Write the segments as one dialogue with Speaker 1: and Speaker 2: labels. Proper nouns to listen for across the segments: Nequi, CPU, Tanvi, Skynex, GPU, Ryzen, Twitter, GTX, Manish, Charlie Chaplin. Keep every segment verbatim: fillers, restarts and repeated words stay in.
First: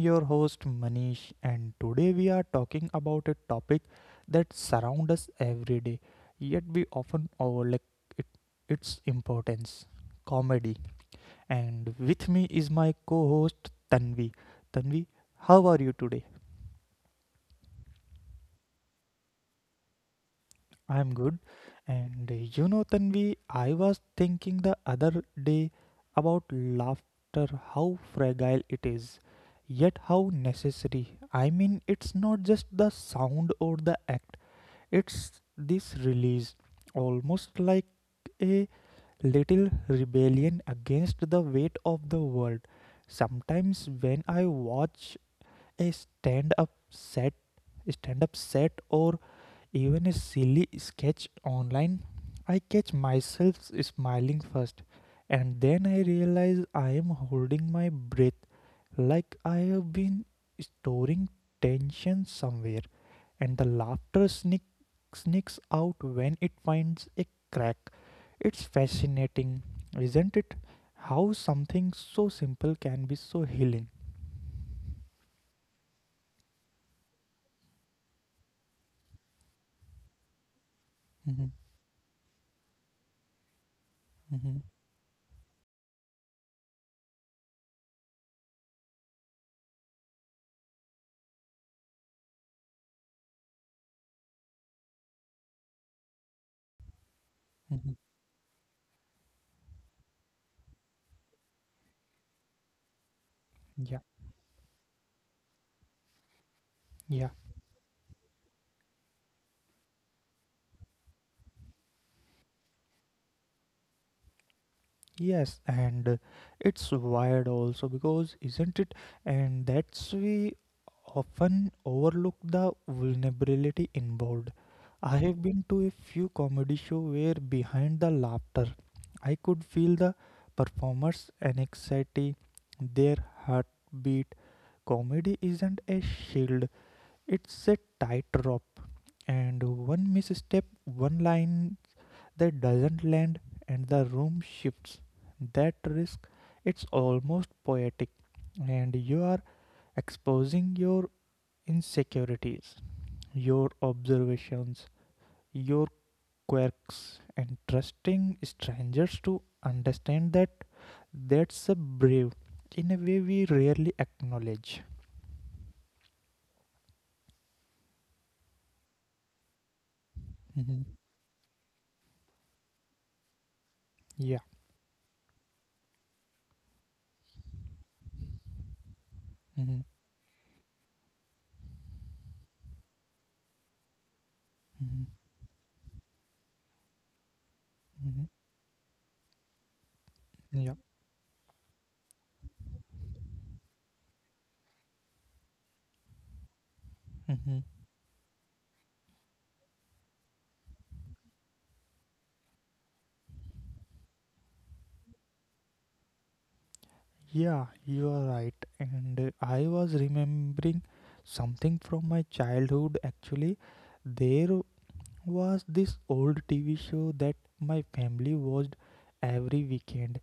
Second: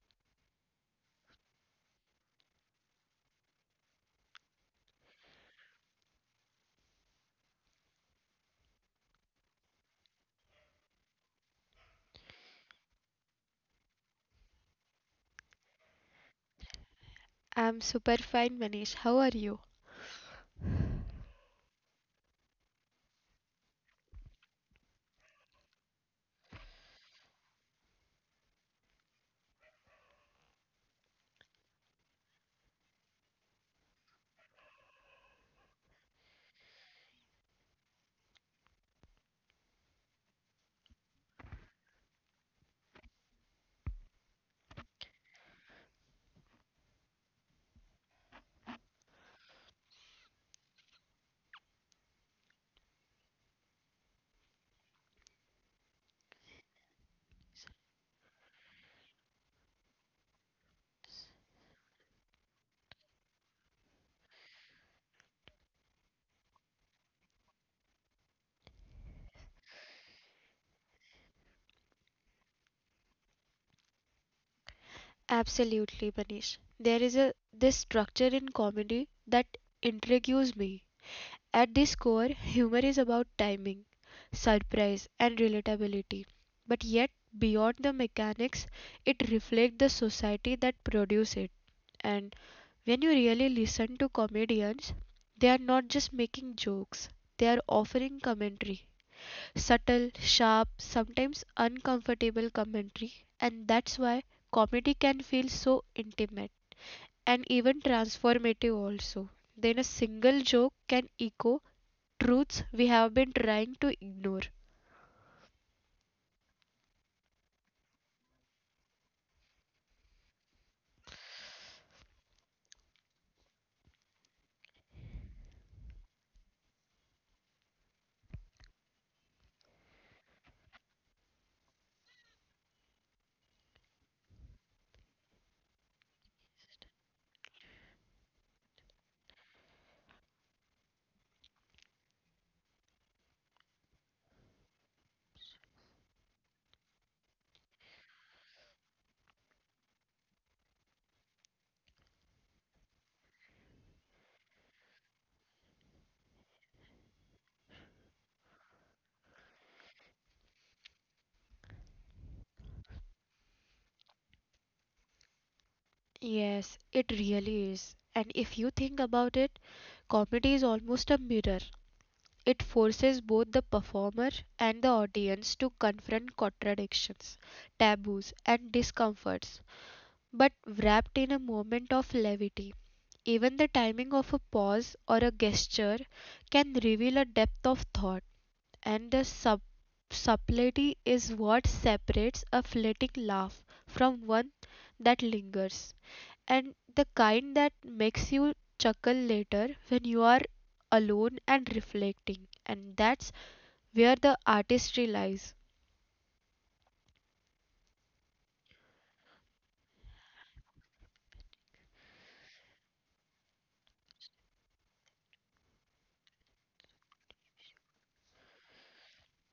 Speaker 1: your host Manish, and today we are talking about a topic that surrounds us every day, yet we often overlook it, its importance comedy. And with me is my co host Tanvi. Tanvi, how are you today?
Speaker 2: I'm super fine, Manish. How are you?
Speaker 1: I'm good. And uh, you know, Tanvi, I was thinking the other day about laughter, how fragile it is, yet how necessary. I mean, it's not just the sound or the act, it's this release, almost like a little rebellion against the weight of the world. Sometimes when I watch a stand up set, stand up set or even a silly sketch online, I catch myself smiling first, and then I realize I am holding my breath like I have been storing tension somewhere, and the laughter sneak, sneaks out when it finds a crack. It's fascinating, isn't it? How something so simple can be so healing.
Speaker 2: Absolutely, Manish. There is a this structure in comedy that intrigues me.
Speaker 1: Mhm.
Speaker 2: At this core, humor is about timing,
Speaker 1: Mhm.
Speaker 2: surprise, and relatability. But yet, beyond the mechanics, it reflects the society that produces it. And when you really listen to comedians, they are not just making jokes, they are
Speaker 1: Mhm.
Speaker 2: offering commentary. Subtle, sharp, sometimes uncomfortable commentary, and that's
Speaker 1: Yeah,
Speaker 2: why comedy can feel so intimate and
Speaker 1: yeah.
Speaker 2: even transformative also. Then a single joke can echo truths we have been trying to ignore.
Speaker 1: Yes, and uh, it's wired also because isn't it? And that's we often overlook the vulnerability involved. I have been to a few comedy show where behind the laughter, I could feel the performers' anxiety, their heartbeat. Comedy isn't a shield; it's a tightrope, and one misstep, one line that doesn't land and the room shifts. That risk, it's almost poetic, and you are exposing your insecurities, your observations, your quirks, and trusting strangers to understand that that's a brave in a way we rarely acknowledge.
Speaker 2: Yes, it really is. And if you think about it,
Speaker 1: Mhm.
Speaker 2: comedy is almost a mirror. It forces
Speaker 1: Yeah.
Speaker 2: both the performer and the audience to confront contradictions, taboos, and
Speaker 1: Mm-hmm.
Speaker 2: discomforts, but wrapped in a moment of levity. Even the
Speaker 1: Mm-hmm.
Speaker 2: timing of a pause or a gesture can
Speaker 1: Mm-hmm.
Speaker 2: reveal a depth of thought, and the
Speaker 1: Mm-hmm.
Speaker 2: sub-
Speaker 1: Yeah.
Speaker 2: subtlety is what separates a fleeting laugh from one that lingers,
Speaker 1: Mm-hmm.
Speaker 2: and the kind that makes you chuckle later when you are alone and reflecting. And that's where the artistry lies.
Speaker 1: Yeah, you are right. And uh, I was remembering something from my childhood actually. There was this old T V show that my family watched every weekend,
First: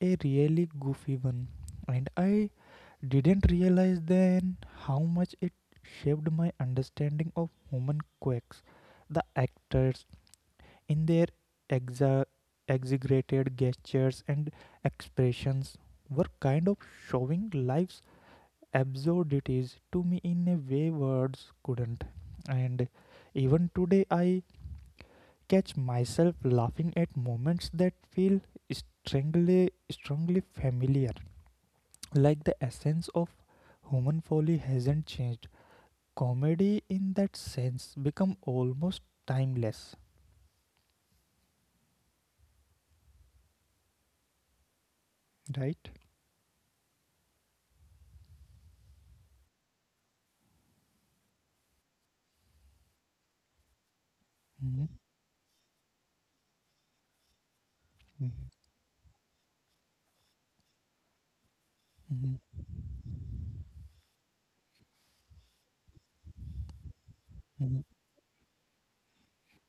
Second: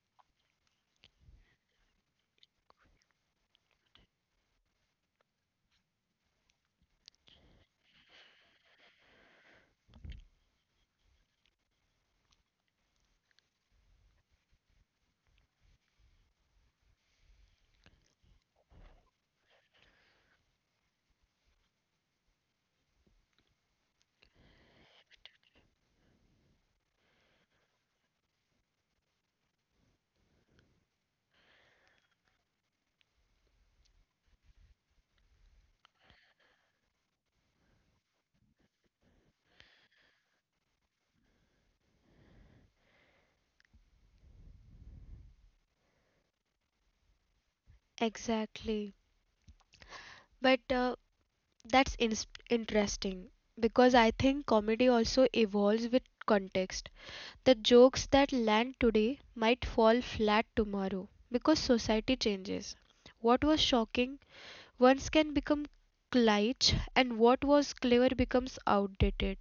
Speaker 1: a really goofy one. And I didn't realize then how much it shaped my understanding of human quirks, the actors, in their exa- exaggerated gestures and expressions were kind of showing life's absurdities to me in a way words couldn't. And even today, I catch myself laughing at moments that feel strangely, strongly familiar, like the essence of human folly hasn't changed. Comedy, in that sense, become almost timeless, right?
Speaker 2: Exactly. But uh, That's ins interesting because
Speaker 1: Mm-hmm.
Speaker 2: I think comedy also evolves with context. The
Speaker 1: Mm-hmm.
Speaker 2: jokes that land today might fall flat tomorrow because
Speaker 1: Mm-hmm.
Speaker 2: society changes. What was shocking once can become cliché, and
Speaker 1: Mm-hmm.
Speaker 2: what was clever becomes outdated.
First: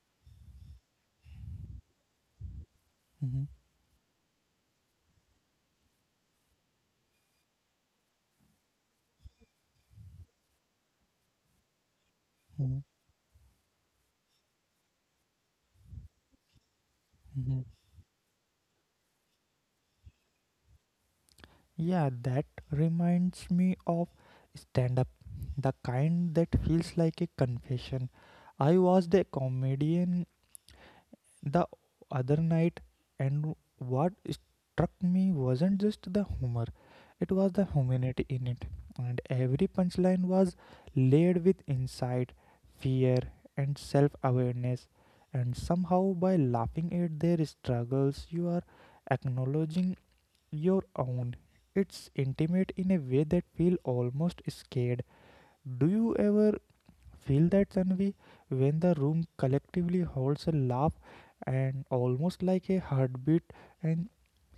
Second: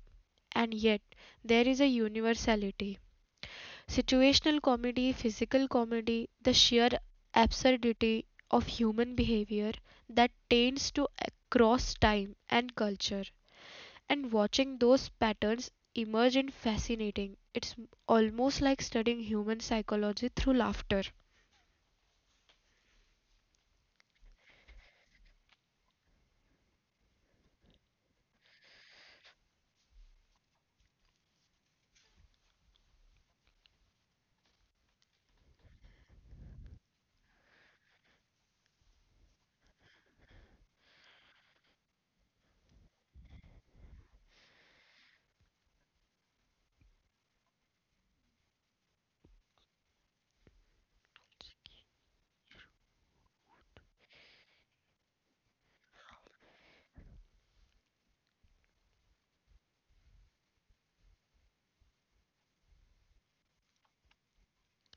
Speaker 2: And yet, there is a universality.
Speaker 1: Mhm.
Speaker 2: Situational comedy, physical comedy, the sheer absurdity of human behavior that tends to cross time and
Speaker 1: Mhm.
Speaker 2: culture. And watching those patterns emerge is fascinating. It's
Speaker 1: Mhm.
Speaker 2: almost like studying human psychology through laughter.
Speaker 1: Yeah, that reminds me of stand up, the kind that feels like a confession. I was the comedian the other night, and what struck me wasn't just the humor, it was the humanity in it. And every punchline was laid with insight, fear, and self awareness. And somehow, by laughing at their struggles, you are acknowledging your own. It's intimate in a way that feel almost scared. Do you ever feel that, Tanvi, when the room collectively holds a laugh and almost like a heartbeat and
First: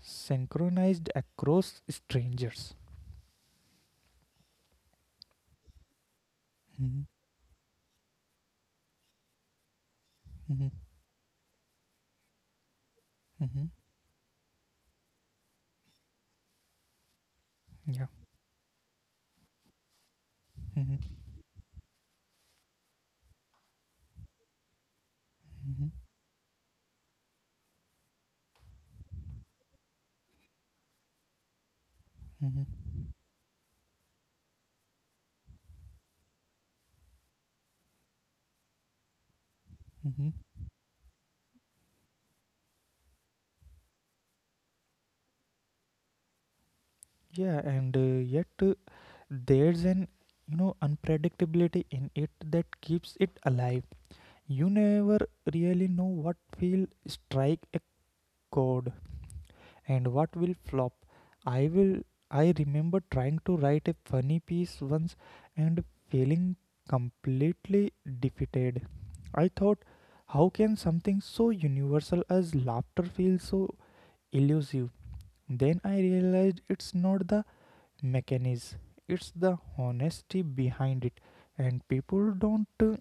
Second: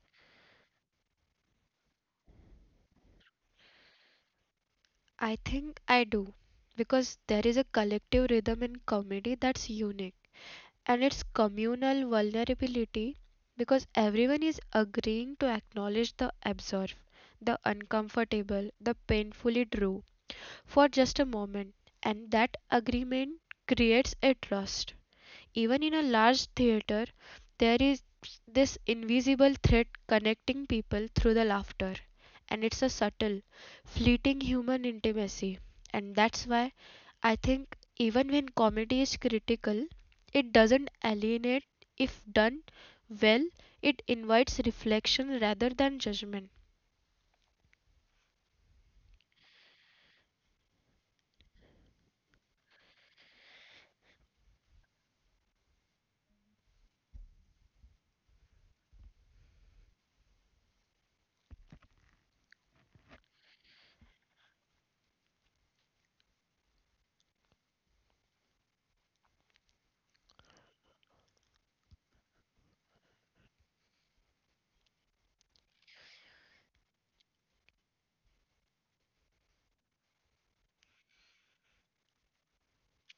Speaker 1: synchronized across strangers?
Speaker 2: I think I do,
Speaker 1: Mhm.
Speaker 2: because there is a collective rhythm in comedy that's unique.
Speaker 1: Mhm.
Speaker 2: And it's communal vulnerability,
Speaker 1: Mhm.
Speaker 2: because everyone is agreeing to acknowledge the absurd, the
Speaker 1: Yeah.
Speaker 2: uncomfortable, the painfully true
Speaker 1: Mhm.
Speaker 2: for just a moment. And that agreement creates a trust.
Speaker 1: Mhm.
Speaker 2: Even in a large theatre there is this invisible thread connecting people through the laughter, and
Speaker 1: Mhm.
Speaker 2: it's a subtle, fleeting human intimacy. And that's why I think even when comedy is critical,
Speaker 1: Mhm.
Speaker 2: it doesn't alienate. If done well, it invites reflection rather than judgment.
Speaker 1: Yeah, and uh, yet uh, there's an you know unpredictability in it that keeps it alive. You never really know what will strike a chord and what will flop. I will I remember trying to write a funny piece once and feeling completely defeated. I thought, how can something so universal as laughter feel so elusive? Then I realized it's not the mechanism, it's the honesty behind it, and people don't uh,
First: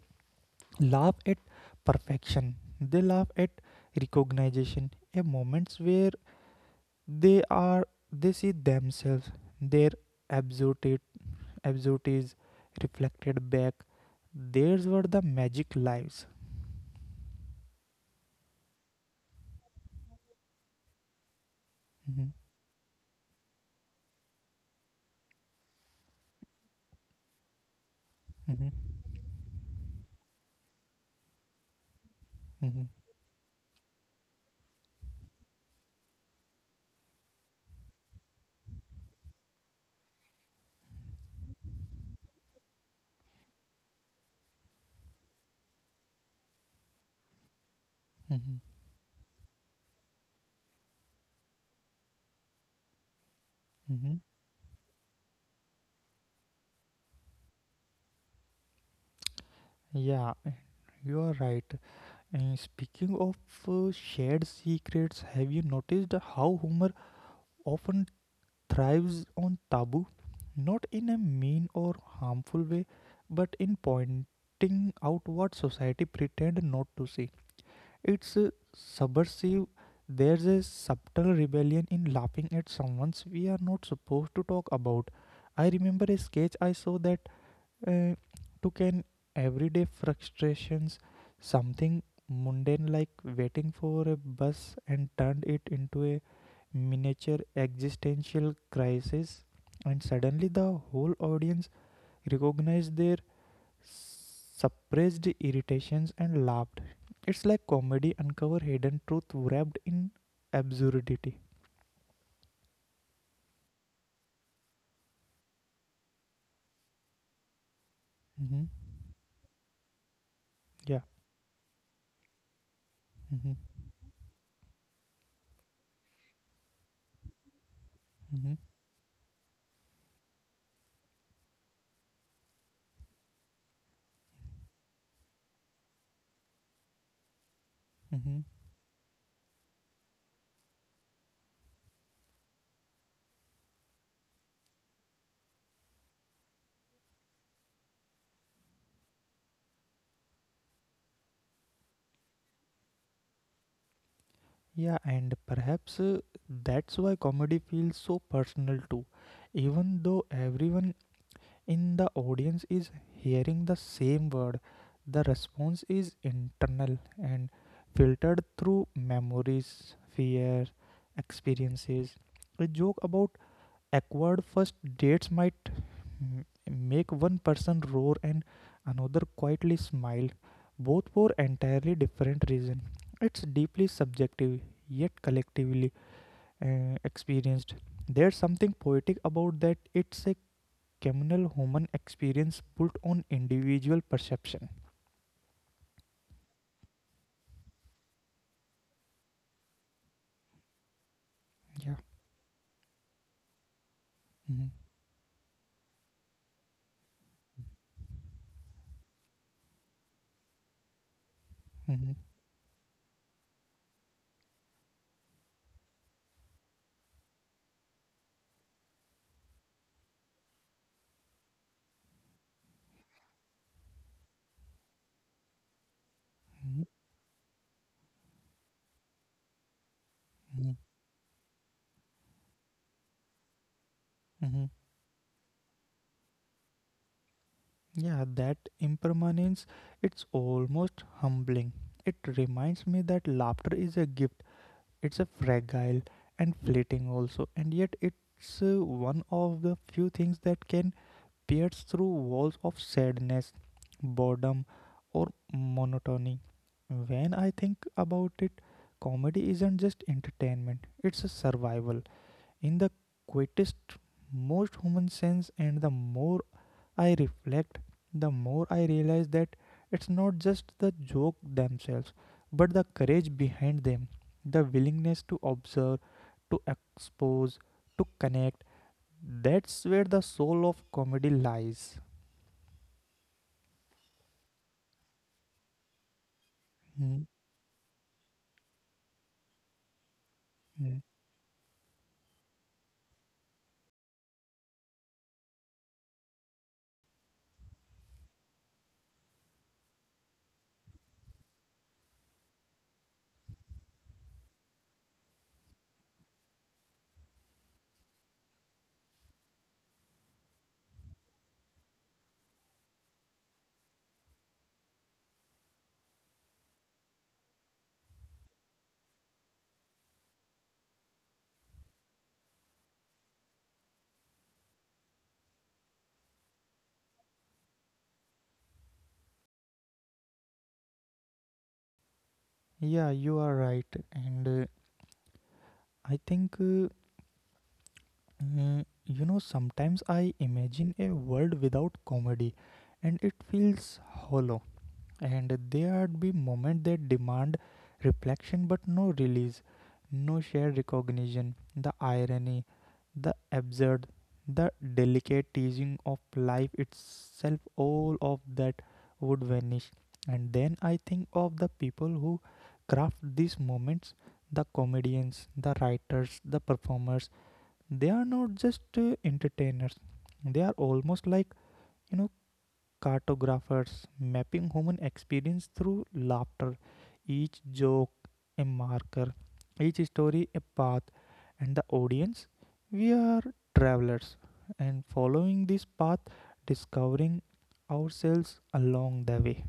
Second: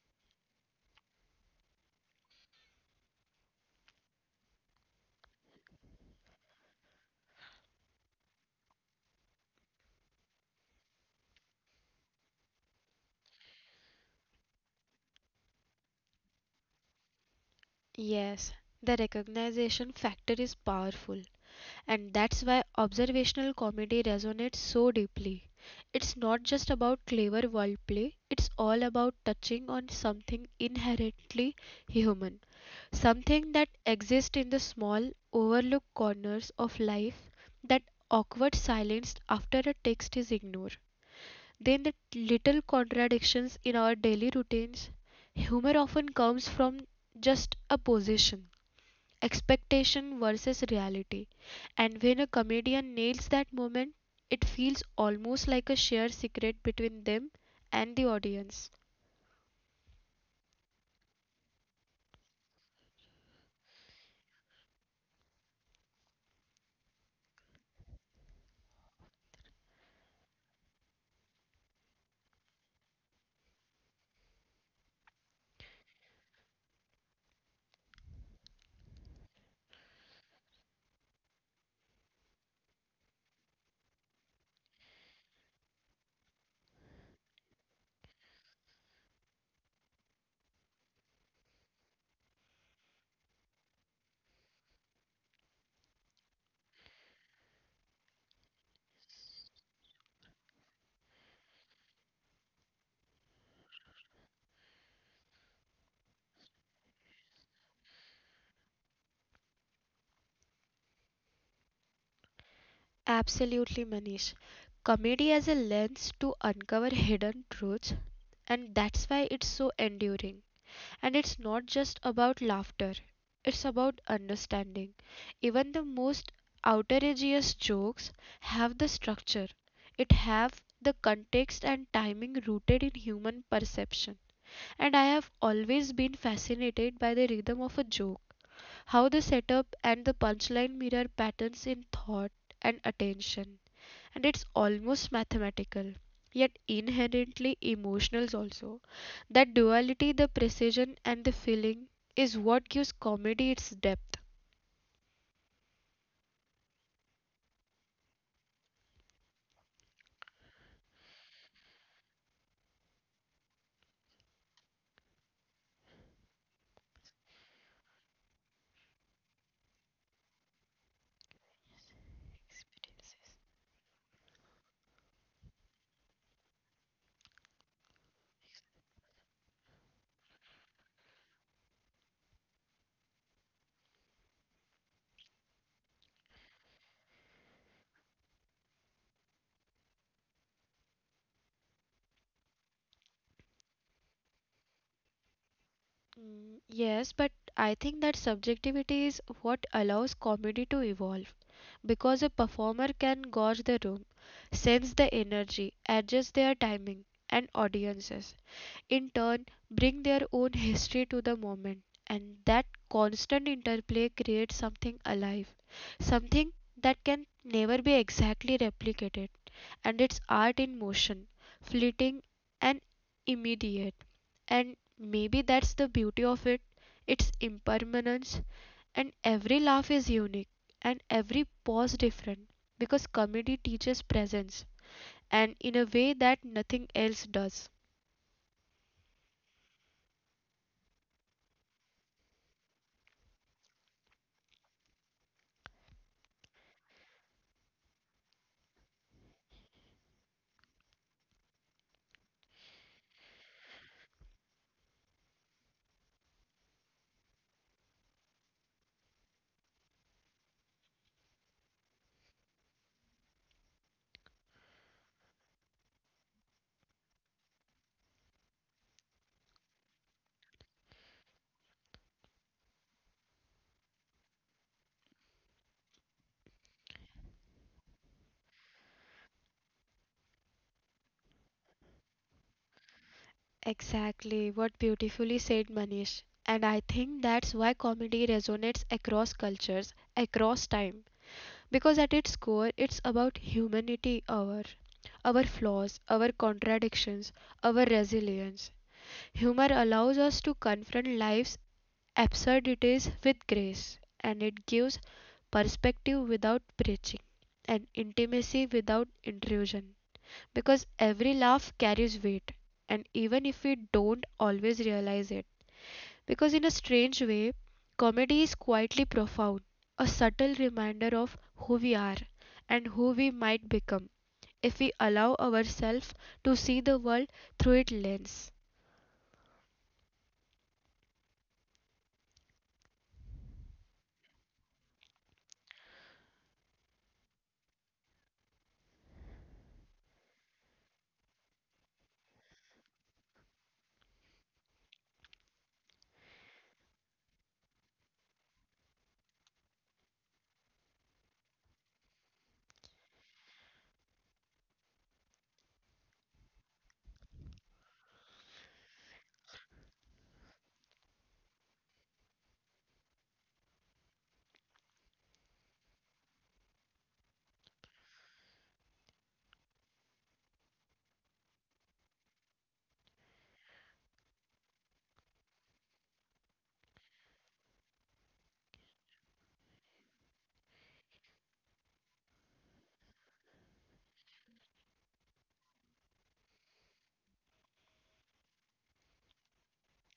Speaker 1: laugh at perfection, they laugh at recognition, a moments where they are they see themselves, their absolute absurdities reflected back, theirs were the magic lives.
Speaker 2: Yes, the recognition factor is powerful. And
Speaker 1: Hmm.
Speaker 2: that's why observational comedy resonates so deeply. It's not just about clever wordplay, it's
Speaker 1: Hmm.
Speaker 2: all about touching on something inherently human,
Speaker 1: Hmm.
Speaker 2: something that exists in the small, overlooked corners of life, that awkward silence after a text is ignored. Then the little contradictions in our daily routines. Humor often comes from just a position,
Speaker 1: Hmm.
Speaker 2: expectation versus reality. And when a comedian nails that moment, it
Speaker 1: Hmm.
Speaker 2: feels almost like a shared secret between them and the audience.
Speaker 1: Yeah, you are right. And speaking of uh, shared secrets, have you noticed how humor often thrives on taboo, not in a mean or harmful way, but in pointing out what society pretend not to see. It's uh, subversive. There's a subtle rebellion in laughing at someone's we are not supposed to talk about. I remember a sketch I saw that uh, took an everyday frustrations, something mundane like waiting for a bus, and turned it into a miniature existential crisis. And suddenly, the whole audience recognized their suppressed irritations and laughed. It's like comedy uncover hidden truth wrapped in absurdity.
Speaker 2: Absolutely, Manish. Comedy as a lens to uncover hidden truths,
Speaker 1: Hmm.
Speaker 2: and that's why it's so enduring.
Speaker 1: Yeah.
Speaker 2: And it's not just about laughter,
Speaker 1: Hmm.
Speaker 2: it's about understanding. Even the most outrageous jokes
Speaker 1: Hmm.
Speaker 2: have the structure. It have the context and timing rooted in human perception. And I have always been fascinated by the rhythm of a joke,
Speaker 1: Hmm.
Speaker 2: how the setup and the punchline mirror patterns in thought and attention, and it's almost mathematical, yet inherently emotional also. That duality, the precision and the feeling, is what gives comedy its depth.
Speaker 1: Yeah, and perhaps uh, that's why comedy feels so personal too. Even though everyone in the audience is hearing the same word, the response is internal and filtered through memories, fear, experiences. A joke about awkward first dates might m- make one person roar and another quietly smile, both for entirely different reasons. It's deeply subjective, yet collectively uh, experienced. There's something poetic about that. It's a communal human experience built on individual perception.
Speaker 2: Mm, yes, but I think that subjectivity is what allows comedy to evolve. Because
Speaker 1: Yeah.
Speaker 2: a performer can gauge the room, sense
Speaker 1: Mm-hmm.
Speaker 2: the energy, adjust their timing and audiences, in turn, bring their own history to the moment, and that constant interplay creates something alive, something that can never be exactly replicated. And it's art in motion, fleeting and immediate, and maybe that's the beauty of it,
Speaker 1: Mm-hmm.
Speaker 2: its impermanence. And every laugh is unique and every pause different, because comedy teaches presence,
Speaker 1: Hmm.
Speaker 2: and in a way that nothing else does.
Speaker 1: Yeah, that impermanence, it's almost humbling. It reminds me that laughter is a gift. It's a fragile and fleeting also, and yet it's uh, one of the few things that can pierce through walls of sadness, boredom, or monotony. When I think about it, comedy isn't just entertainment, it's a survival in the quietest, most human sense, and the more I reflect, the more I realize that it's not just the joke themselves, but the courage behind them, the willingness to observe, to expose, to connect. That's where the soul of comedy lies.
Speaker 2: Exactly, what beautifully said, Manish. And I
Speaker 1: Mm.
Speaker 2: think that's why comedy resonates across cultures,
Speaker 1: Mm.
Speaker 2: across time. Because at its core, it's about humanity, our, our flaws, our contradictions, our resilience. Humor allows us to confront life's absurdities with grace, and it gives perspective without preaching, and intimacy without intrusion, because every laugh carries weight, and even if we don't always realize it. Because in a strange way, comedy is quietly profound, a subtle reminder of who we are and who we might become if we allow ourselves to see the world through its lens.
Speaker 1: Yeah, you are right. And uh, I think, uh, uh, you know, sometimes I imagine a world without comedy, and it feels hollow, and there'd be moments that demand reflection but no release, no shared recognition. The irony, the absurd, the delicate teasing of life itself, all of that would vanish. And then I think of the people who craft these moments, the comedians, the writers, the performers. They are not just uh, entertainers, they are almost like you know cartographers, mapping human experience through laughter, each joke a marker, each story a path, and the audience, we are travelers and following this path, discovering ourselves along the way.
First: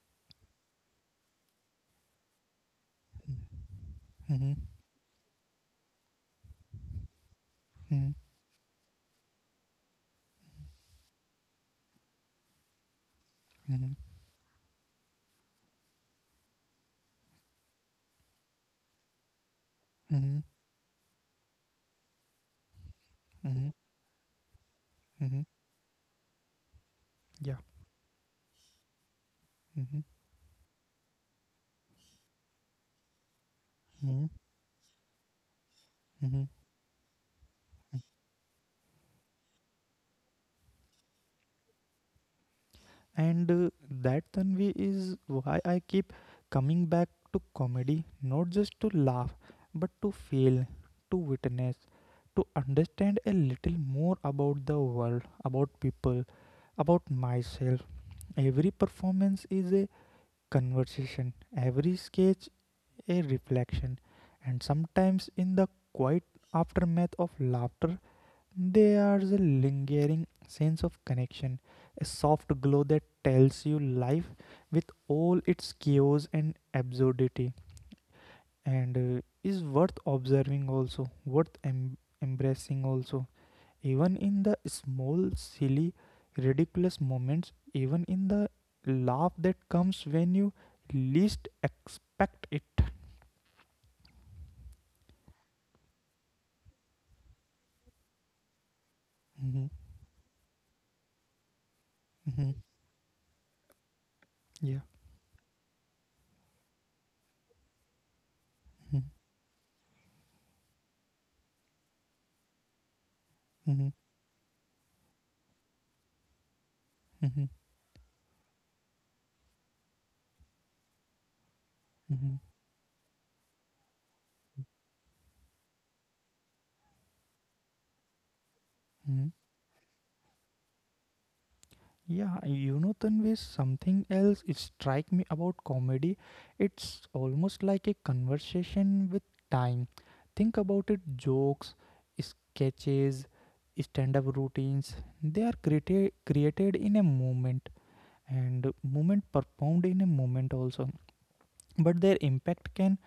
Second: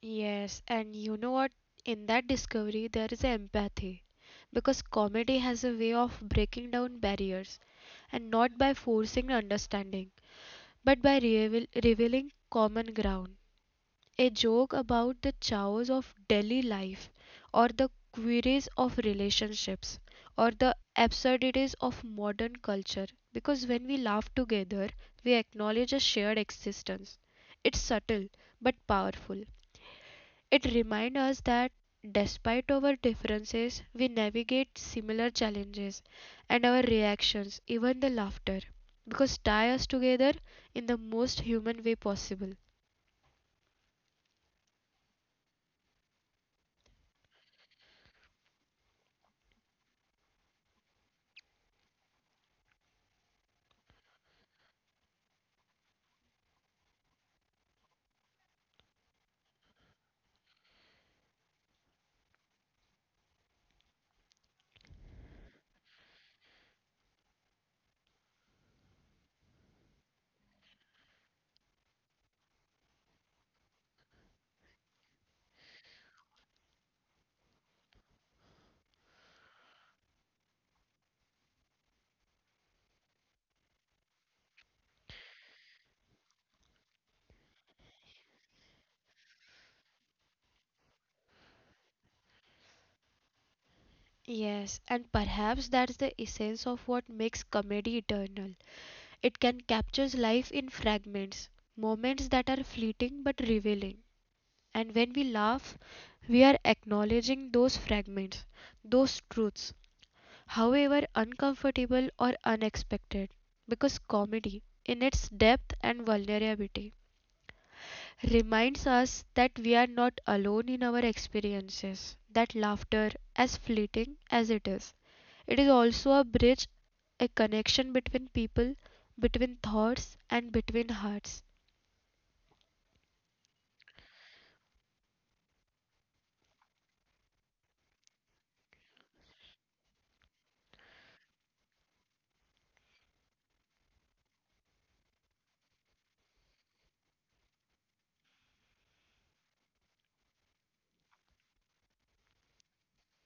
Speaker 2: Yes, and you know what? In that discovery, there is empathy
Speaker 1: Mhm.
Speaker 2: because comedy has a way of breaking down barriers,
Speaker 1: Mhm.
Speaker 2: and not by forcing understanding but by reveal- revealing common ground.
Speaker 1: Mhm.
Speaker 2: A joke about the chaos of daily life, or the queries of relationships, or
Speaker 1: Mhm.
Speaker 2: the absurdities of modern culture. Because
Speaker 1: Mhm.
Speaker 2: when we laugh together, we
Speaker 1: Mhm.
Speaker 2: acknowledge a shared existence.
Speaker 1: Yeah.
Speaker 2: It's subtle but powerful.
Speaker 1: Mm-hmm.
Speaker 2: It reminds us that despite our differences, we navigate similar challenges,
Speaker 1: Hmm.
Speaker 2: and our reactions, even the laughter, because tie us together in the most human way possible.
Speaker 1: And uh, that Tanvi is why I keep coming back to comedy, not just to laugh, but to feel, to witness, to understand a little more about the world, about people, about myself. Every performance is a conversation, every sketch a reflection, and sometimes in the quiet aftermath of laughter, there's a lingering sense of connection, a soft glow that tells you life with all its chaos and absurdity and uh, is worth observing also, worth em- embracing also, even in the small, silly, ridiculous moments, even in the laugh that comes when you least expect it.
Speaker 2: Yes, and perhaps that's the essence of what makes comedy eternal. It can
Speaker 1: Mhm.
Speaker 2: capture life in fragments, moments that
Speaker 1: Mhm.
Speaker 2: are fleeting but revealing.
Speaker 1: Yeah.
Speaker 2: And when we laugh, we are acknowledging those fragments,
Speaker 1: Mhm.
Speaker 2: those truths, however uncomfortable or unexpected,
Speaker 1: Mhm.
Speaker 2: because comedy, in its depth and vulnerability,
Speaker 1: Mhm.
Speaker 2: reminds us that we are not alone in our experiences,
Speaker 1: Mhm.
Speaker 2: that laughter, as fleeting as it is, it is also a bridge, a connection between people,
Speaker 1: Mhm.
Speaker 2: between thoughts, and between hearts.
Speaker 1: Yeah, you know, Tanvi, something else it strike me about comedy. It's almost like a conversation with time. Think about it: jokes, sketches, stand-up routines. They are created created in a moment, and moment performed in a moment also, but their impact can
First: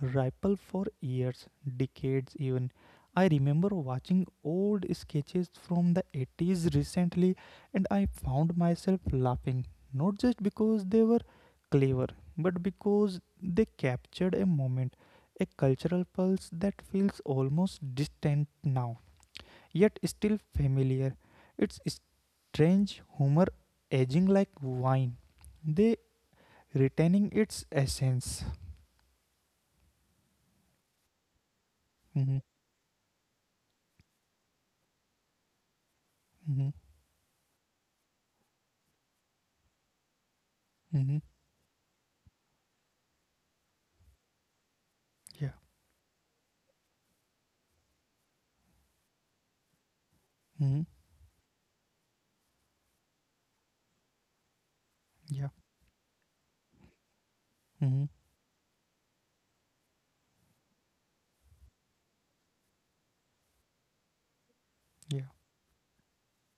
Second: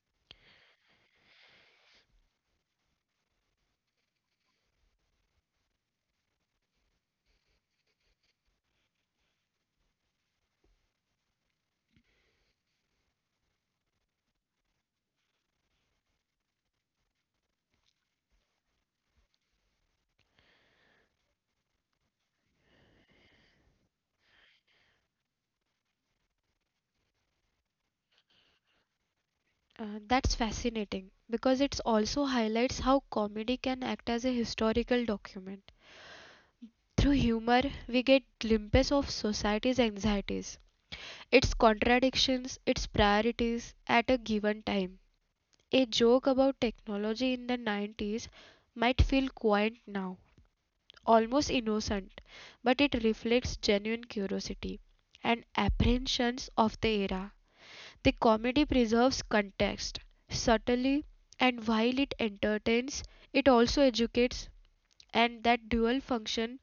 Speaker 1: ripple for years, decades even. I remember watching old sketches from the eighties recently, and I found myself laughing, not just because they were clever, but because they captured a moment, a cultural pulse that feels almost distant now, yet still familiar. It's strange humor aging like wine, they retaining its essence.
Speaker 2: Uh, that's fascinating because it also
Speaker 1: Mhm.
Speaker 2: highlights how comedy can act as a historical document.
Speaker 1: Mm-hmm.
Speaker 2: Through humor, we get glimpses of society's anxieties,
Speaker 1: Mm-hmm.
Speaker 2: its contradictions, its priorities at a given time.
Speaker 1: Yeah.
Speaker 2: A joke about technology in the nineties might feel quaint now,
Speaker 1: Mm-hmm.
Speaker 2: almost innocent, but it reflects genuine curiosity and
Speaker 1: Yeah.
Speaker 2: apprehensions of the era.
Speaker 1: Mm-hmm.
Speaker 2: The comedy preserves context subtly, and while it entertains, it also educates,
Speaker 1: Yeah.
Speaker 2: and that dual function,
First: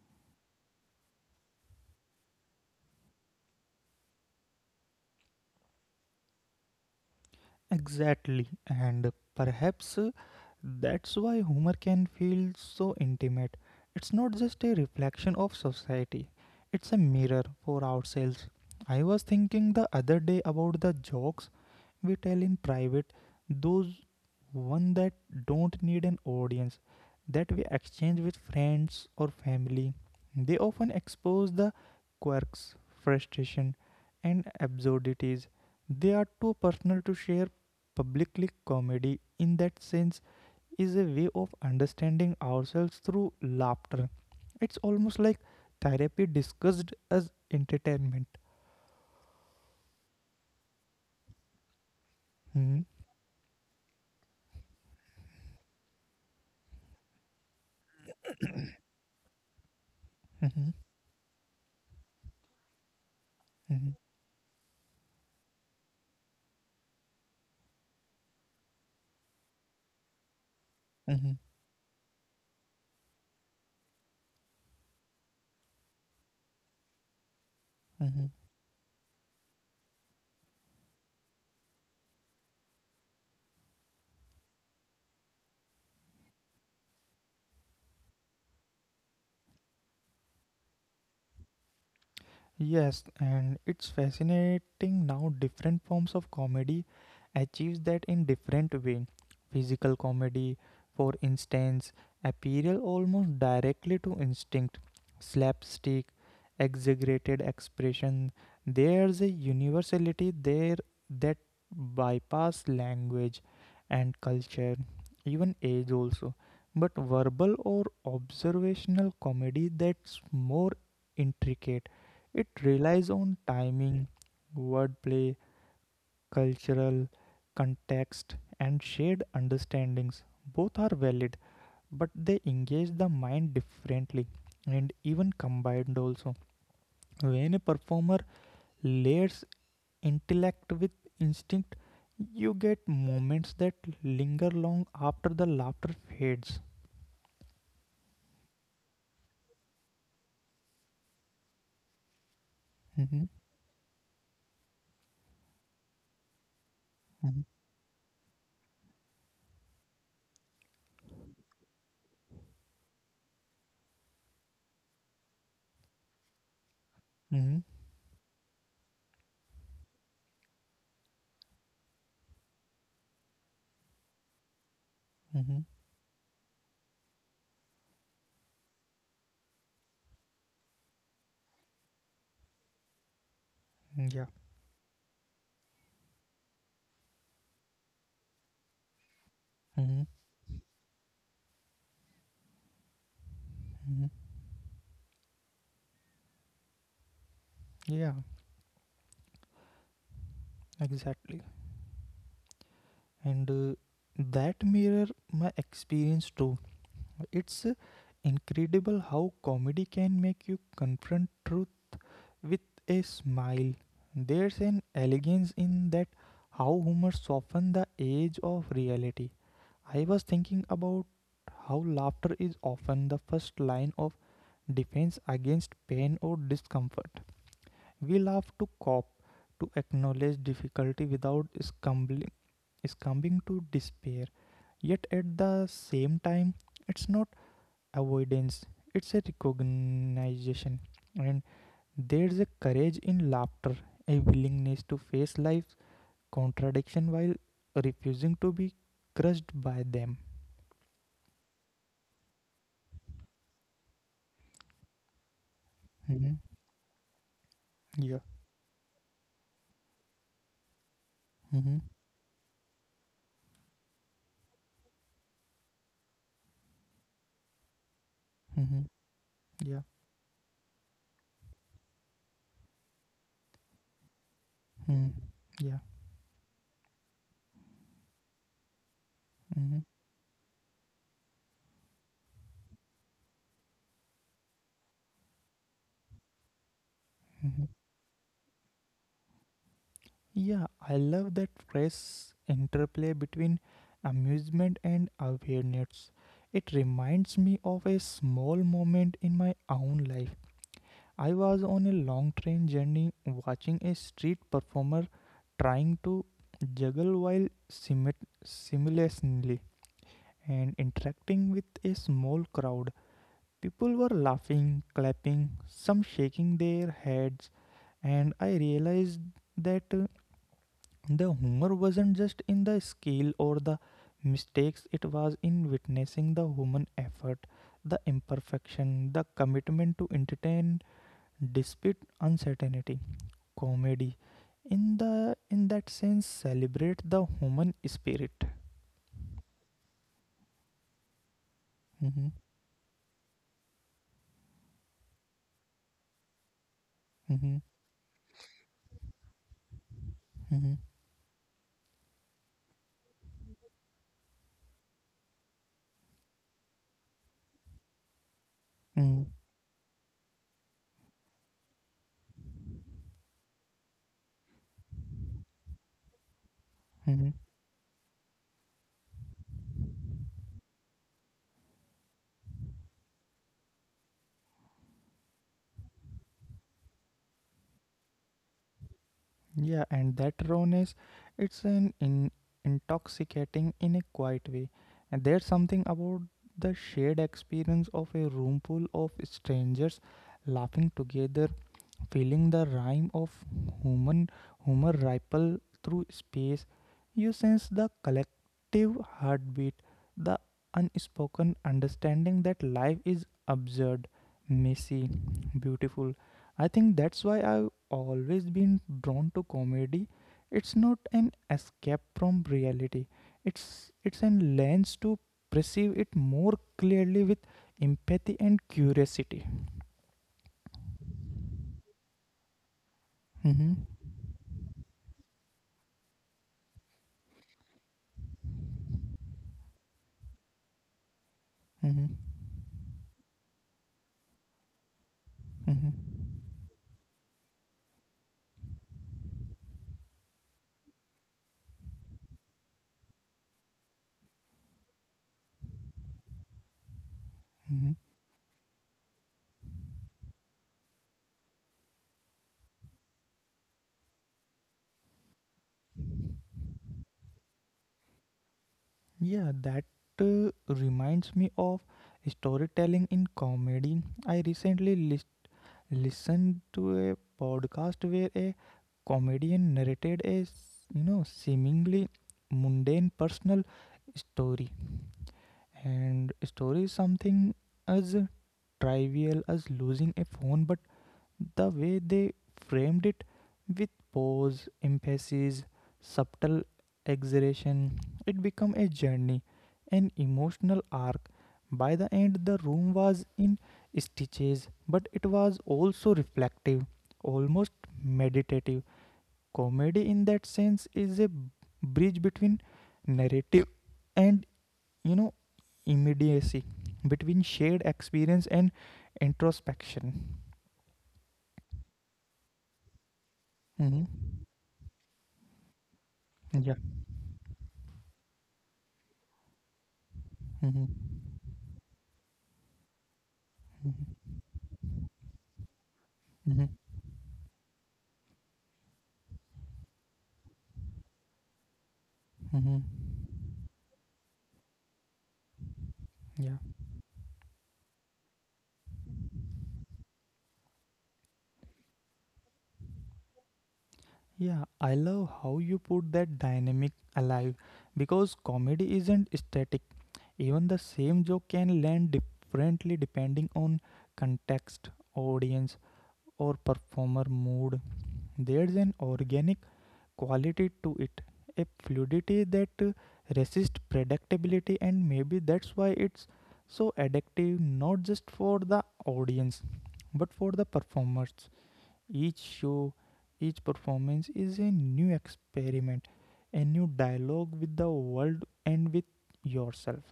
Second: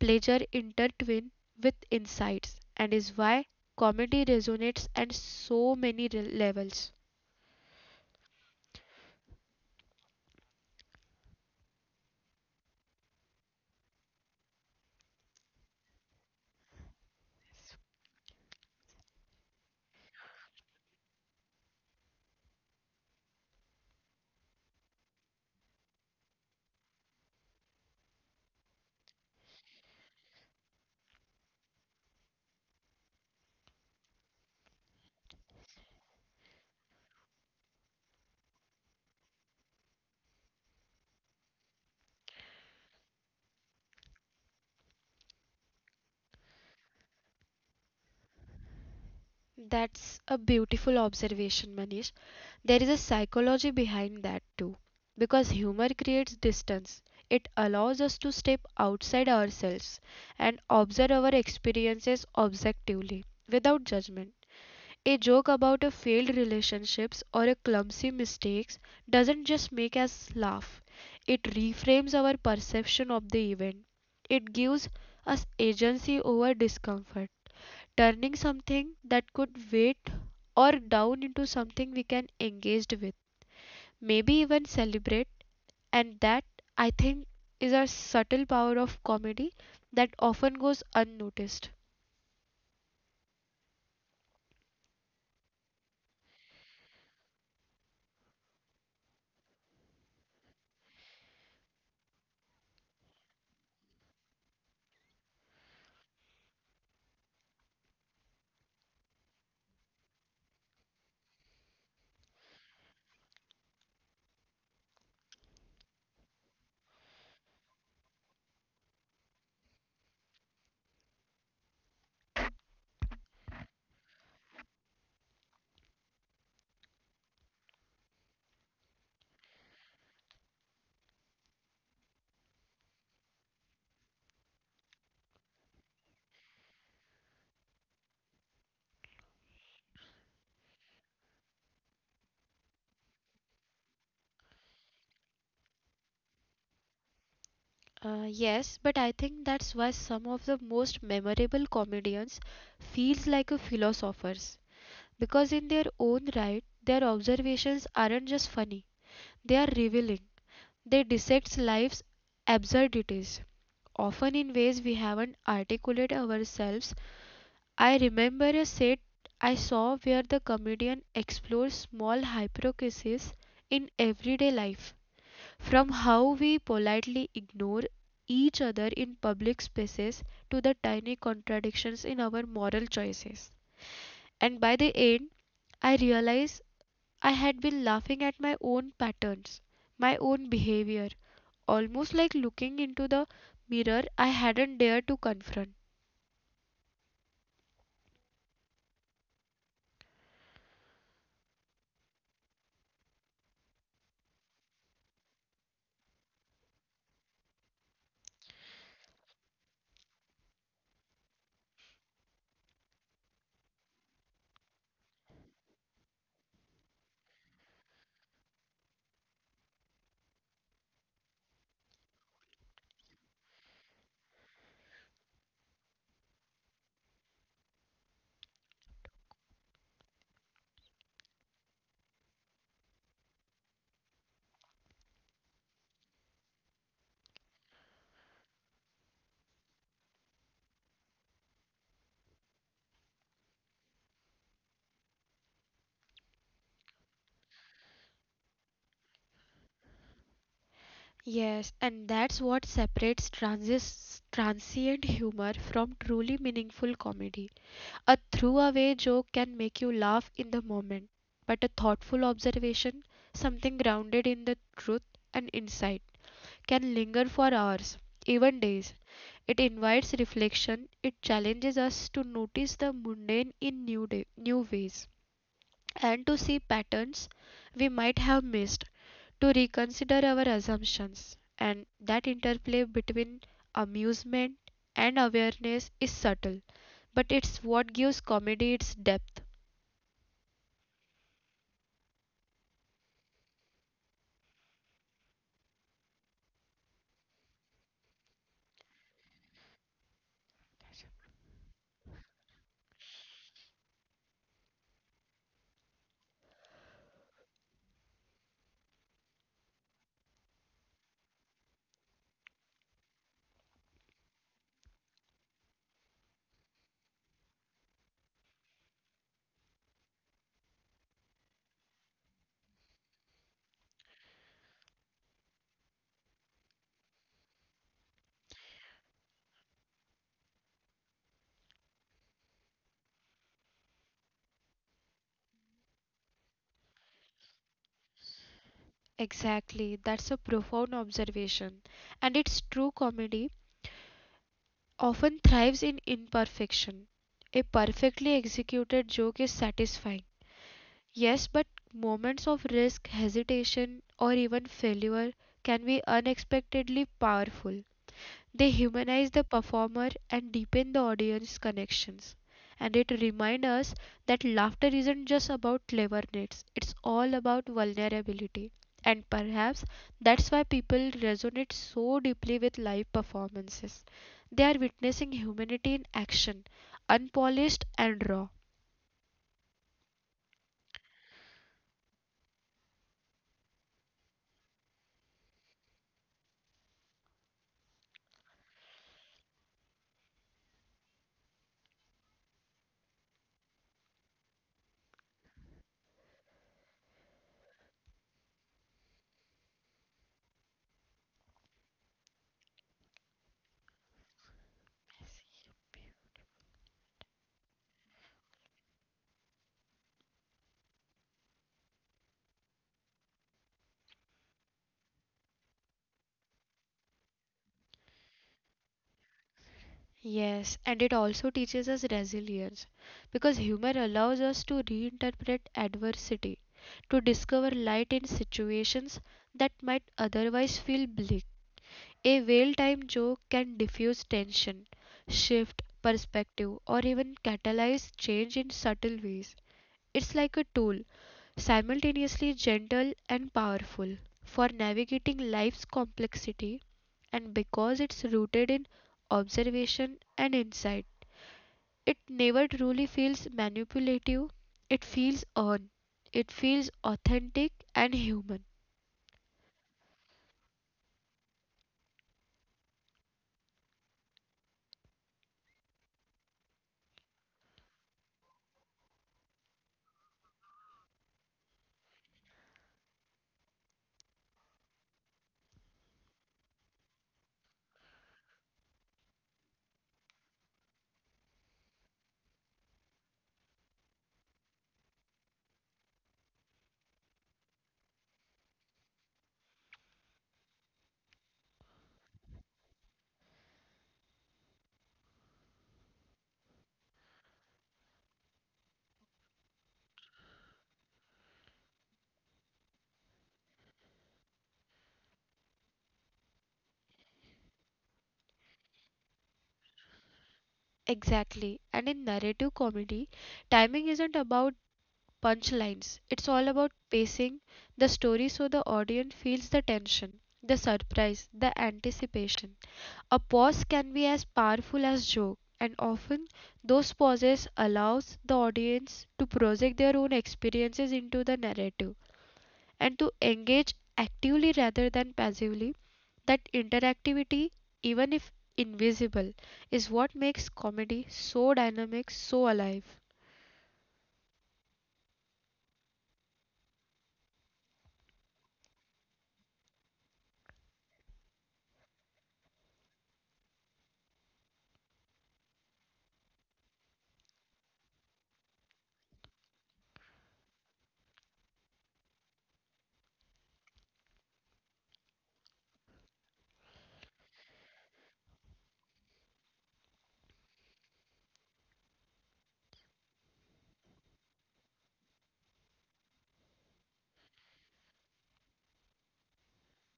Speaker 2: pleasure intertwine with insights, and is why comedy resonates at so many levels.
Speaker 1: Exactly. And perhaps uh, that's why humor can feel so intimate. It's not just a reflection of society, it's a mirror for ourselves. I was thinking the other day about the jokes we tell in private, those one that don't need an audience, that we exchange with friends or family. They often expose the quirks, frustration, and absurdities, they are too personal to share publicly. Comedy, in that sense, is a way of understanding ourselves through laughter. It's almost like therapy discussed as entertainment.
Speaker 2: That's a beautiful observation, Manish.
Speaker 1: Mm-hmm.
Speaker 2: There is a psychology behind that too. Because humor creates distance, it allows us to step outside ourselves and observe our experiences objectively without
Speaker 1: Mm-hmm.
Speaker 2: judgment. A joke about a failed relationship or a clumsy mistake doesn't just make us laugh,
Speaker 1: Hmm.
Speaker 2: it reframes our perception of the event. It gives us agency over discomfort, turning something that could wait or down into something we can engage with, maybe even celebrate. And that, I think, is a subtle power of comedy that often goes unnoticed.
Speaker 1: Yes, and it's fascinating now different forms of comedy achieves that in different way. Physical comedy, for instance, appeal almost directly to instinct, slapstick, exaggerated expression. There's a universality there that bypass language and culture, even age also. But verbal or observational comedy, that's more intricate, it relies on timing, wordplay, cultural context, and shared understandings. Both are valid, but they engage the mind differently, and even combined also. When a performer layers intellect with instinct, you get moments that linger long after the laughter fades.
Speaker 2: Uh, yes, but I think that's why some of the most memorable comedians feels
Speaker 1: Mm-hmm.
Speaker 2: like a philosophers, because in their own right their
Speaker 1: Mm-hmm.
Speaker 2: observations aren't just funny, they are revealing. They dissect life's absurdities often in ways we haven't articulated ourselves.
Speaker 1: Mm-hmm.
Speaker 2: I remember a set I saw where the comedian explores small hypocrisies in everyday life,
Speaker 1: Mm-hmm.
Speaker 2: from how we politely ignore each other in public spaces to the tiny contradictions in our moral choices.
Speaker 1: Yeah.
Speaker 2: And by the end, I realized I had been laughing at my own patterns,
Speaker 1: Mm-hmm.
Speaker 2: my own behavior, almost like looking into the mirror I hadn't dared to confront.
Speaker 1: Yeah, exactly. And uh, that mirror my experience too. It's uh, incredible how comedy can make you confront truth with a smile. There's an elegance in that, how humor softens the edge of reality. I was thinking about how laughter is often the first line of defense against pain or discomfort. We laugh to cope, to acknowledge difficulty without scumbling is coming to despair. Yet at the same time, it's not avoidance, it's a recognition. And there's a courage in laughter, a willingness to face life's contradiction while refusing to be crushed by them.
Speaker 2: Yes, and that's what separates transis- transient humor from
Speaker 1: Mhm.
Speaker 2: truly meaningful comedy.
Speaker 1: Yeah.
Speaker 2: A throwaway joke can make you laugh in the moment, but
Speaker 1: Mm-hmm.
Speaker 2: a thoughtful observation, something grounded in the truth and insight, can linger for hours,
Speaker 1: Mm-hmm.
Speaker 2: even days.
Speaker 1: Yeah.
Speaker 2: It invites reflection, it challenges us to notice the mundane in new, day, new
Speaker 1: Mm-hmm.
Speaker 2: ways,
Speaker 1: Yeah.
Speaker 2: and to see patterns we might have missed, to
Speaker 1: Mm-hmm.
Speaker 2: reconsider our assumptions. And that interplay between amusement and awareness is subtle, but
Speaker 1: Mm-hmm.
Speaker 2: it's what gives comedy its depth.
Speaker 1: Yeah, I love that phrase interplay between amusement and awareness. It reminds me of a small moment in my own life. I was on a long train journey watching a street performer trying to juggle while simit- simultaneously and interacting with a small crowd. People were laughing, clapping, some shaking their heads, and I realized that uh, the humor wasn't just in the scale or the mistakes, it was in witnessing the human effort, the imperfection, the commitment to entertain despite uncertainty. Comedy, in the in that sense, celebrate the human spirit.
Speaker 2: Exactly, that's a profound observation. And
Speaker 1: Mm-hmm.
Speaker 2: its true comedy often thrives in imperfection. A perfectly executed joke is satisfying,
Speaker 1: hmm
Speaker 2: yes, but moments of risk, hesitation, or even failure can be unexpectedly powerful. They
Speaker 1: hmm
Speaker 2: humanize the performer and deepen the audience connections. And it reminds us that laughter isn't just about cleverness, it's
Speaker 1: hmm
Speaker 2: all about vulnerability. And perhaps that's why people resonate so deeply with live performances. They are witnessing humanity in action, unpolished and raw.
Speaker 1: Yeah, and that rawness, it's an in, intoxicating in a quiet way. And there's something about the shared experience of a room full of strangers laughing together, feeling the rhyme of human humor ripple through space. You sense the collective heartbeat, the unspoken understanding that life is absurd, messy, beautiful. I think that's why I've always been drawn to comedy. It's not an escape from reality. It's it's an lens to perceive it more clearly with empathy and curiosity.
Speaker 2: Yes, and it also teaches us resilience because
Speaker 1: Mm-hmm.
Speaker 2: humor allows us to reinterpret adversity, to discover light in situations that might otherwise feel bleak.
Speaker 1: Mm-hmm.
Speaker 2: A well timed joke can diffuse tension, shift
Speaker 1: Mm-hmm.
Speaker 2: perspective, or even catalyze change in subtle ways. It's like a tool, simultaneously gentle and powerful, for navigating life's complexity, and
Speaker 1: Mm-hmm.
Speaker 2: because it's rooted in observation and insight, it never truly feels manipulative. It feels earned, it feels authentic and human.
Speaker 1: Yeah, that uh, reminds me of storytelling in comedy. I recently listen to a podcast where a comedian narrated a you know seemingly mundane personal story, and story is something as trivial as losing a phone, but the way they framed it with pause, emphasis, subtle exaggeration, it became a journey, an emotional arc. By the end, the room was in stitches, but it was also reflective, almost meditative. Comedy, in that sense, is a bridge between narrative and you know immediacy, between shared experience and introspection.
Speaker 2: Exactly. And in narrative comedy, timing
Speaker 1: Mhm.
Speaker 2: isn't about punchlines, it's all about pacing the story so the audience feels the tension, the
Speaker 1: Mm-hmm.
Speaker 2: surprise, the anticipation. A pause can be as powerful as joke, and often
Speaker 1: Mm-hmm.
Speaker 2: those pauses allows the audience to project their own experiences into the narrative
Speaker 1: Mm-hmm.
Speaker 2: and to engage actively rather than passively.
Speaker 1: Yeah.
Speaker 2: That interactivity, even if invisible, is what makes comedy so dynamic, so alive.
Speaker 1: Yeah. I love how you put that dynamic alive because comedy isn't static. Even the same joke can land differently depending on context, audience, or performer mood. There's an organic quality to it, a fluidity that uh, resists predictability, and maybe that's why it's so addictive, not just for the audience but for the performers. Each show, each performance is a new experiment, a new dialogue with the world and with yourself.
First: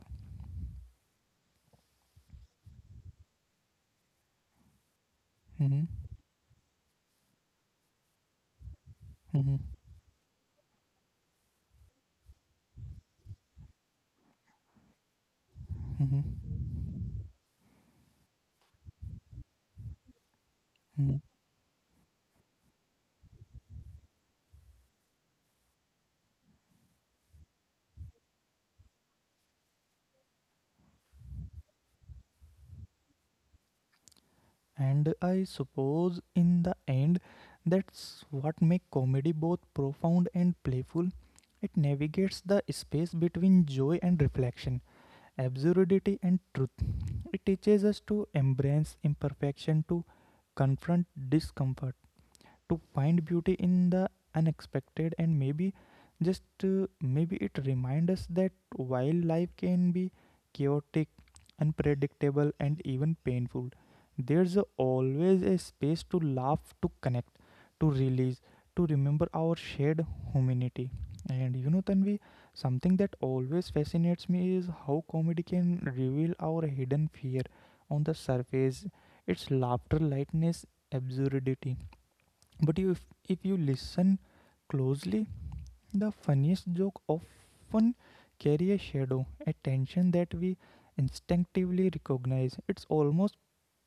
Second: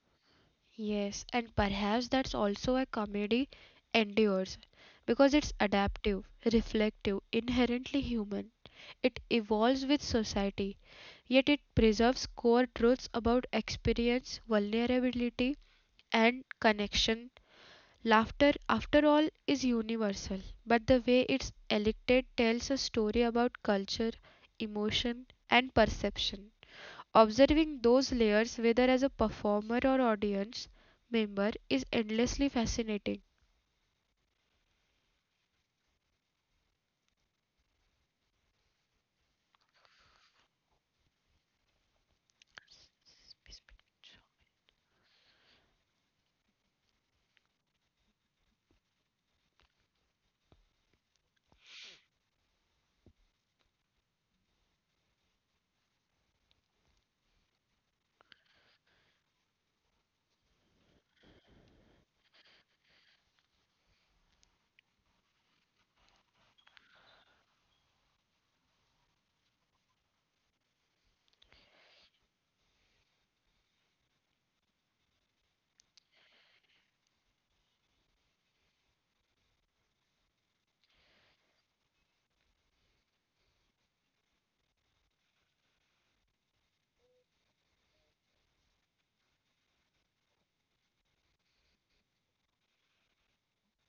Speaker 2: Yes, and perhaps that's also a comedy endures because it's
Speaker 1: Mhm.
Speaker 2: adaptive, reflective, inherently human. It
Speaker 1: mhm,
Speaker 2: evolves with society, yet it preserves core truths about experience, vulnerability,
Speaker 1: mhm,
Speaker 2: and connection. Laughter, after all, is universal, but the
Speaker 1: mhm.
Speaker 2: way it's elected tells a story about culture, emotion, and perception. Observing those layers, whether as a performer or audience member, is endlessly fascinating.
Speaker 1: And I suppose in the end, that's what makes comedy both profound and playful. It navigates the space between joy and reflection, absurdity and truth. It teaches us to embrace imperfection, to confront discomfort, to find beauty in the unexpected, and maybe just uh, maybe it reminds us that while life can be chaotic, unpredictable, and even painful, there's a- always a space to laugh, to connect, to release, to remember our shared humanity. And you know Tanvi, something that always fascinates me is how comedy can reveal our hidden fear. On the surface, its laughter, lightness, absurdity, but you, if, if you listen closely, the funniest joke often carry a shadow, a tension that we instinctively recognize. It's almost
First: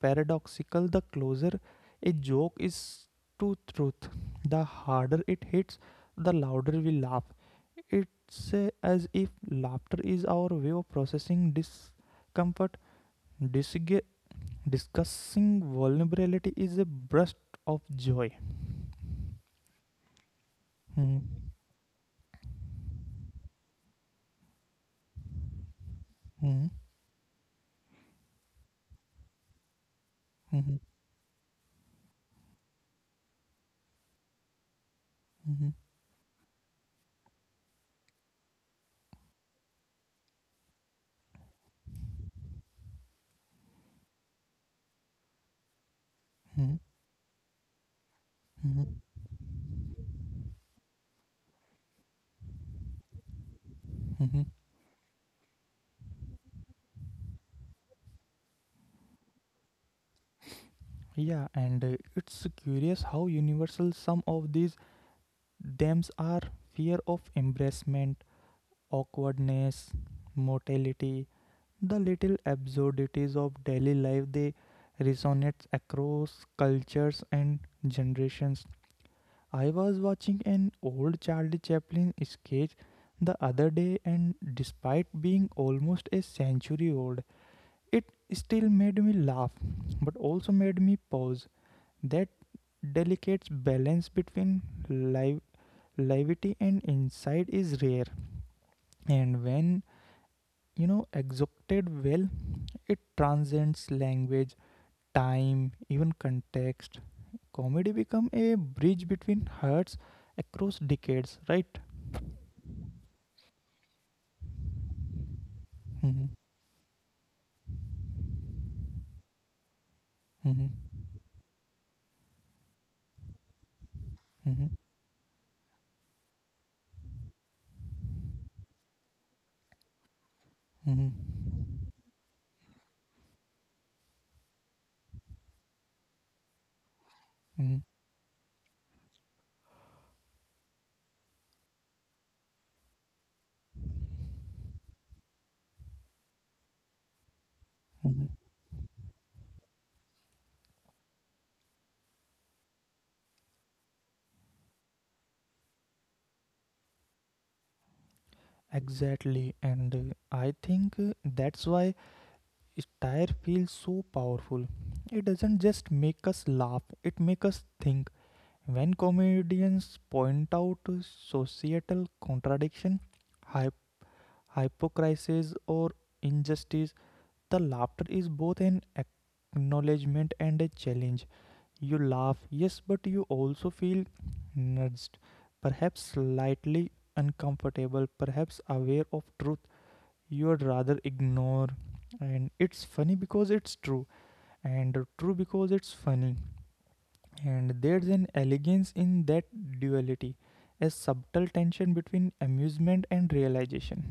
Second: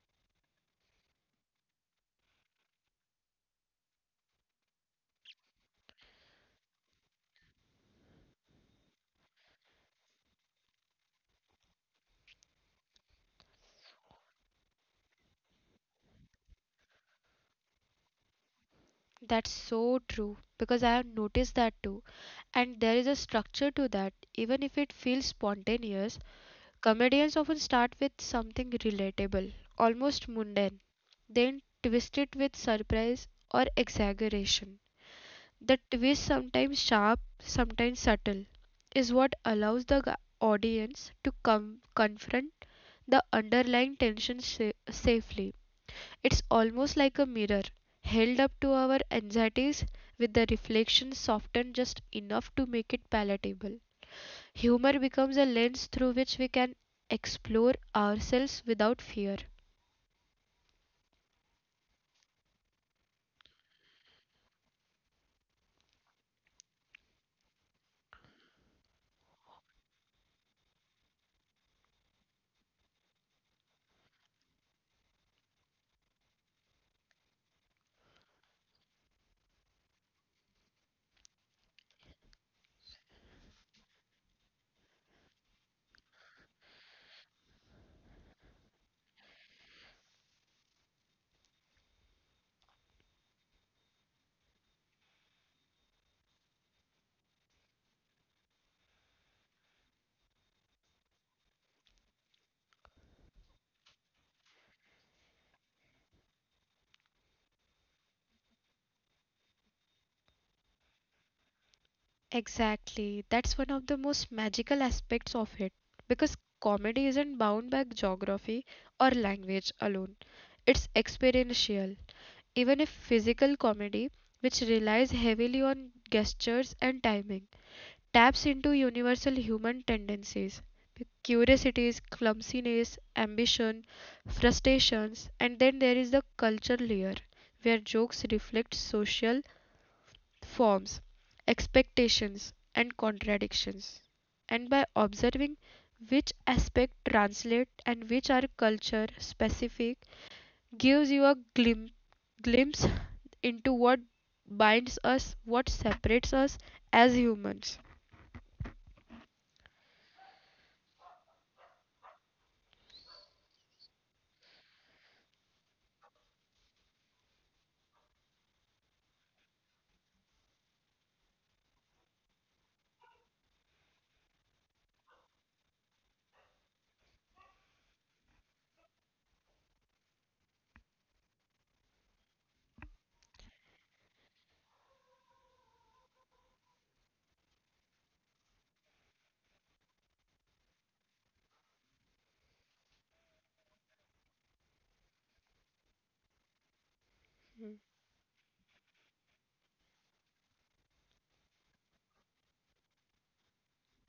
Speaker 1: paradoxical: the closer a joke is to truth, the harder it hits, the louder we laugh. It's uh, as if laughter is our way of processing discomfort. Disg- discussing vulnerability is a burst of joy.
Speaker 2: That's so true because I have
Speaker 1: Hmm.
Speaker 2: noticed that too. And there is a structure to that, even if it feels spontaneous.
Speaker 1: Hmm.
Speaker 2: Comedians often start with something relatable, almost
Speaker 1: Mhm,
Speaker 2: mundane, then twist it with surprise or exaggeration.
Speaker 1: mhm,
Speaker 2: The twist, sometimes sharp, sometimes subtle, is what allows the g- audience to come confront the underlying tension sa- safely. It's
Speaker 1: mhm,
Speaker 2: almost like a mirror held up to our
Speaker 1: mhm,
Speaker 2: anxieties with the reflection softened just enough to make it palatable.
Speaker 1: mhm.
Speaker 2: Humor becomes a lens through which we can explore ourselves without fear.
Speaker 1: Yeah, and uh, it's curious how universal some of these themes are: fear of embarrassment, awkwardness, mortality, the little absurdities of daily life. They resonate across cultures and generations. I was watching an old Charlie Chaplin sketch the other day, and despite being almost a century old, it still made me laugh, but also made me pause. That delicate balance between live, levity and insight is rare, and when you know executed well, it transcends language, time, even context. Comedy become a bridge between hearts across decades, right?
Speaker 2: Exactly, that's one of the most magical aspects of it, because
Speaker 1: Mhm.
Speaker 2: comedy isn't bound by geography or language alone.
Speaker 1: mhm,
Speaker 2: It's experiential, even if physical comedy, which
Speaker 1: mhm,
Speaker 2: relies heavily on gestures and timing, taps into universal human tendencies,
Speaker 1: mhm,
Speaker 2: curiosities, clumsiness, ambition, frustrations, and then there is the culture layer where
Speaker 1: mhm.
Speaker 2: jokes reflect social forms, expectations, and contradictions. And by observing which aspect translate and which are culture specific gives you a glim- glimpse into what binds us, what separates us as humans.
Speaker 1: Exactly, and uh, I think uh, that's why style feels so powerful. It doesn't just make us laugh, it makes us think. When comedians point out societal contradiction, hy- hypocrisy, or injustice, the laughter is both an acknowledgement and a challenge. You laugh, yes, but you also feel nudged, perhaps slightly uncomfortable, perhaps aware of truth you would rather ignore. And it's funny because it's true, and true because it's funny, and there's an elegance in that duality, a subtle tension between amusement and realization.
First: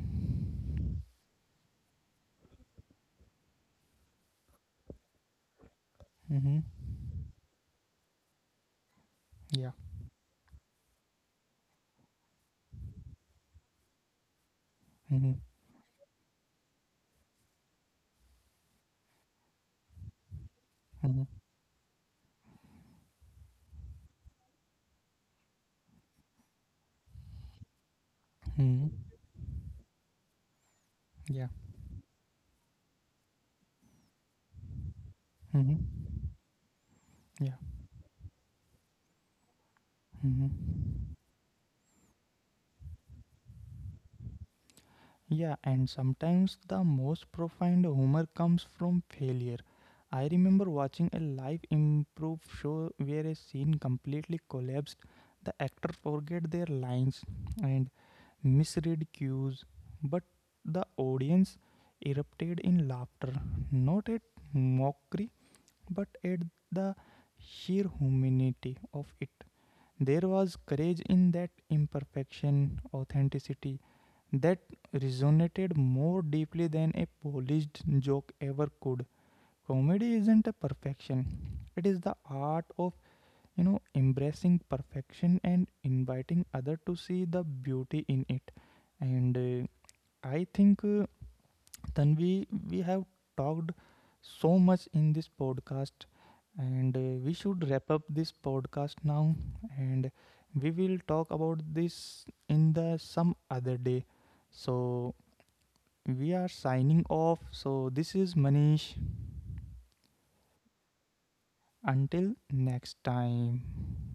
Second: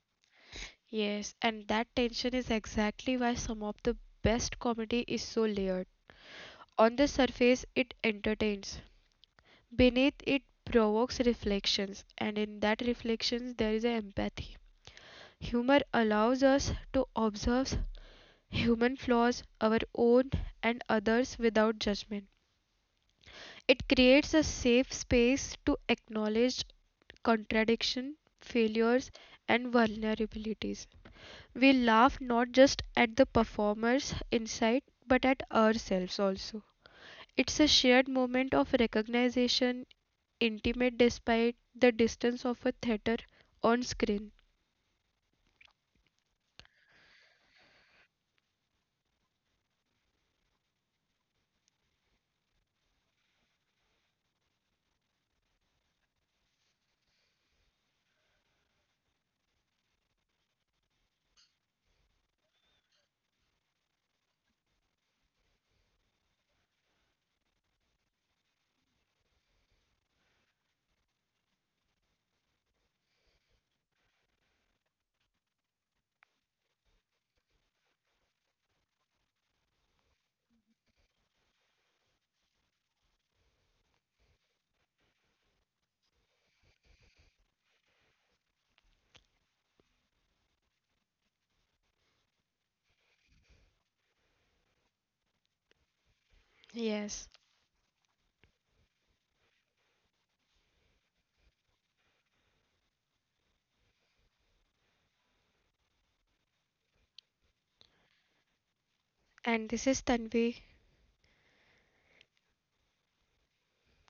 Speaker 2: Yes, and that tension is exactly why some of the best comedy is so layered.
Speaker 1: Mm-hmm.
Speaker 2: On the surface, it entertains.
Speaker 1: yeah
Speaker 2: Beneath, it provokes reflections, and in that reflections, there is an empathy.
Speaker 1: mm-hmm.
Speaker 2: Humor allows us to observe human flaws, our own and
Speaker 1: Mm-hmm.
Speaker 2: others, without judgment. It creates a safe space to acknowledge contradiction,
Speaker 1: Mm-hmm.
Speaker 2: failures, and vulnerabilities.
Speaker 1: yeah
Speaker 2: We laugh not just at the performer's insight but at
Speaker 1: mm-hmm.
Speaker 2: ourselves also.
Speaker 1: yeah
Speaker 2: It's a shared moment of recognition, intimate
Speaker 1: mm-hmm.
Speaker 2: despite the distance of a theater on screen.
Speaker 1: Yeah. And sometimes the most profound humor comes from failure. I remember watching a live improv show where a scene completely collapsed. The actor forget their lines and misread cues, but the audience erupted in laughter, not at mockery, but at the sheer humanity of it. There was courage in that imperfection, authenticity that resonated more deeply than a polished joke ever could. Comedy isn't a perfection, it is the art of you know embracing perfection and inviting others to see the beauty in it. And uh, I think uh, Tanvi, we have talked so much in this podcast, and uh, we
Speaker 2: Yes,
Speaker 1: should wrap up this podcast now. And we will talk about this in the some other day. So we are signing off. So this is Manish.
Speaker 2: and this is Tanvi
Speaker 1: Until next time.